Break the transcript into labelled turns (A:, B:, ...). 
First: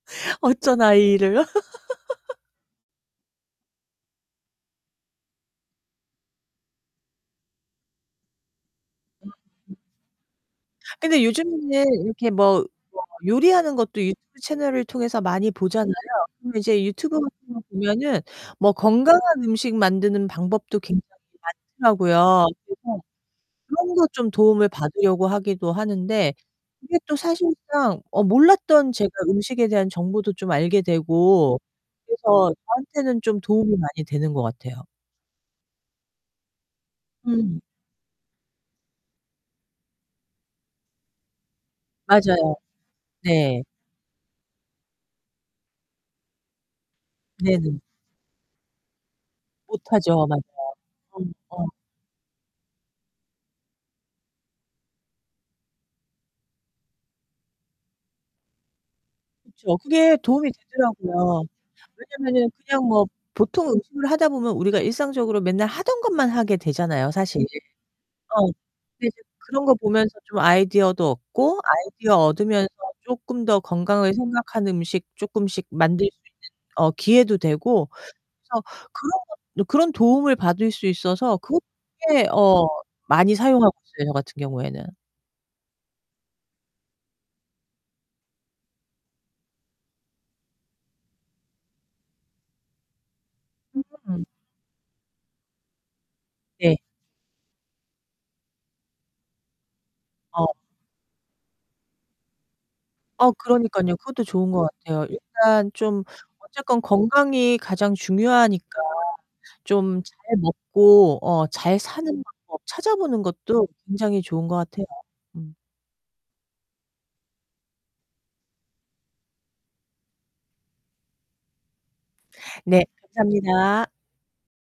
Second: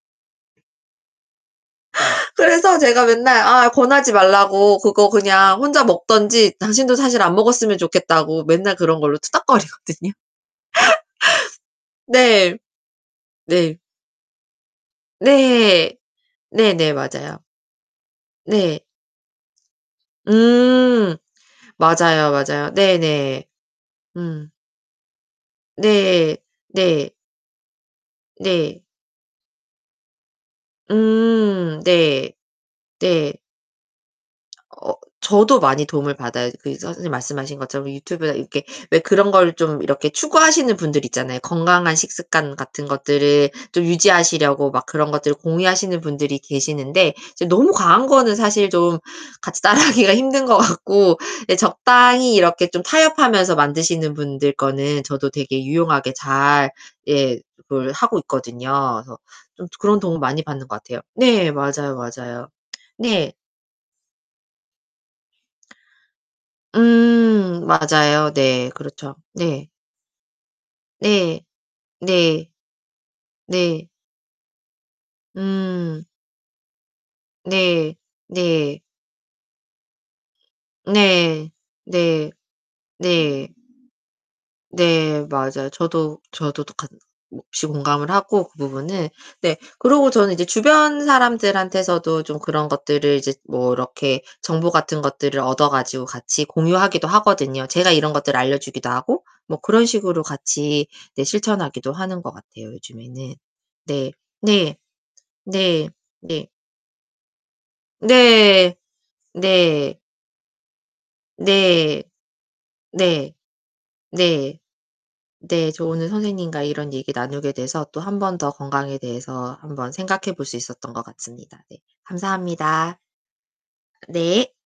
A: 어쩌나 이 일을?
B: 그래서 제가 맨날 아 권하지 말라고 그거 그냥 혼자 먹든지 당신도 사실 안 먹었으면 좋겠다고 맨날 그런 걸로
A: [unintelligible]
B: 투닥거리거든요.
A: 근데 요즘에 이렇게
B: 네.
A: 뭐 뭐 요리하는
B: 네.
A: 것도 유튜브 채널을 통해서 많이 보잖아요.
B: 네.
A: 그럼 이제
B: 네네
A: 유튜브
B: 맞아요.
A: 같은 거 보면은 뭐
B: 네.
A: 건강한 음식 만드는 방법도 굉장히
B: 음. 맞아요,
A: 많더라고요.
B: 맞아요. 네
A: 그래서
B: 네.
A: 그런 거 좀
B: 음.
A: 도움을 받으려고 하기도 하는데
B: 네.
A: 이게
B: 네.
A: 또 사실상 어
B: 네.
A: 몰랐던 제가 음식에 대한 정보도 좀 알게 되고
B: 음 네.
A: 그래서 저한테는
B: 네.
A: 좀 도움이 많이 되는 것 같아요.
B: 어 저도 많이 도움을 받아요. 그 이 선생님 말씀하신
A: 음.
B: 것처럼 유튜브나 이렇게 왜 그런 걸 좀 이렇게 추구하시는 분들 있잖아요. 건강한
A: 맞아요.
B: 식습관 같은 것들을
A: 네.
B: 좀 유지하시려고 막 그런 것들을 공유하시는 분들이 계시는데 이제
A: 네 네.
B: 너무 과한 거는 사실 좀 같이 따라하기가
A: 못하죠. 맞아요.
B: 힘든 것 같고
A: 음.
B: 예
A: 어.
B: 적당히 이렇게 좀 타협하면서 만드시는 분들 거는 저도 되게 유용하게 잘 예 그걸 하고 있거든요. 그래서 좀
A: 그쵸.
B: 그런
A: 그게
B: 도움 많이
A: 도움이
B: 받는 것 같아요.
A: 되더라고요.
B: 네. 맞아요, 맞아요.
A: 왜냐면은 냥 뭐
B: 네.
A: 보통 음식을 하다 보면 우리가 일상적으로 맨날 하던 것만 하게 되잖아요, 사실.
B: 음 맞아요.
A: 어.
B: 네
A: 근데
B: 그렇죠.
A: 그런
B: 네.
A: 거 보면서 좀 아이디어도
B: 네.
A: 얻고 아이디어
B: 네.
A: 얻으면서 쪼끔 더
B: 네.
A: 건강을 생각하는 음식 쪼끔씩
B: 음.
A: 만들 수 있는 어 기회도 되고
B: 네.
A: 그래서
B: 네.
A: 그런 거를 그런 도움을 받을 수 있어서
B: 네.
A: 그렇게
B: 네.
A: 어 많이
B: 네.
A: 사용하고 있어요, 저 같은 경우에는.
B: 네 맞아요. 저도, 저도 똑같 [unintelligible] 이 공감을 하고 그 부분은 네. 그리고 저는 이제 주변 사람들한테서도 좀 그런 것들을 이제 뭐 이렇게
A: [unintelligible]
B: 정보 같은 것들을 얻어 가지고 같이
A: 네.
B: 공유하기도 하거든요. 제가 이런 것들을 알려주기도 하고 뭐 그런 식으로
A: 어.
B: 같이 네 실천하기도 하는 것 같아요,
A: 어
B: 요즘에는.
A: 그러니깐요.
B: 네.
A: 그것도 좋은 것
B: 네.
A: 같아요. 일단
B: 네.
A: 좀
B: 네.
A: 어쨌건 건강이 가장
B: 네.
A: 중요하니까
B: 네.
A: 좀 잘 먹고 어 잘
B: 네.
A: 사는 방법 찾아보는
B: 네.
A: 것도 굉장히 좋은 것
B: 네.
A: 같아요. 음.
B: 네 저 오늘 선생님과 이런 얘기 나누게 돼서 또 1 번 더 건강에 대해서 1 번 생각해 볼 수 있었던 것 같습니다. 네.
A: 네.
B: 감사합니다.
A: 감사합니다.
B: 네.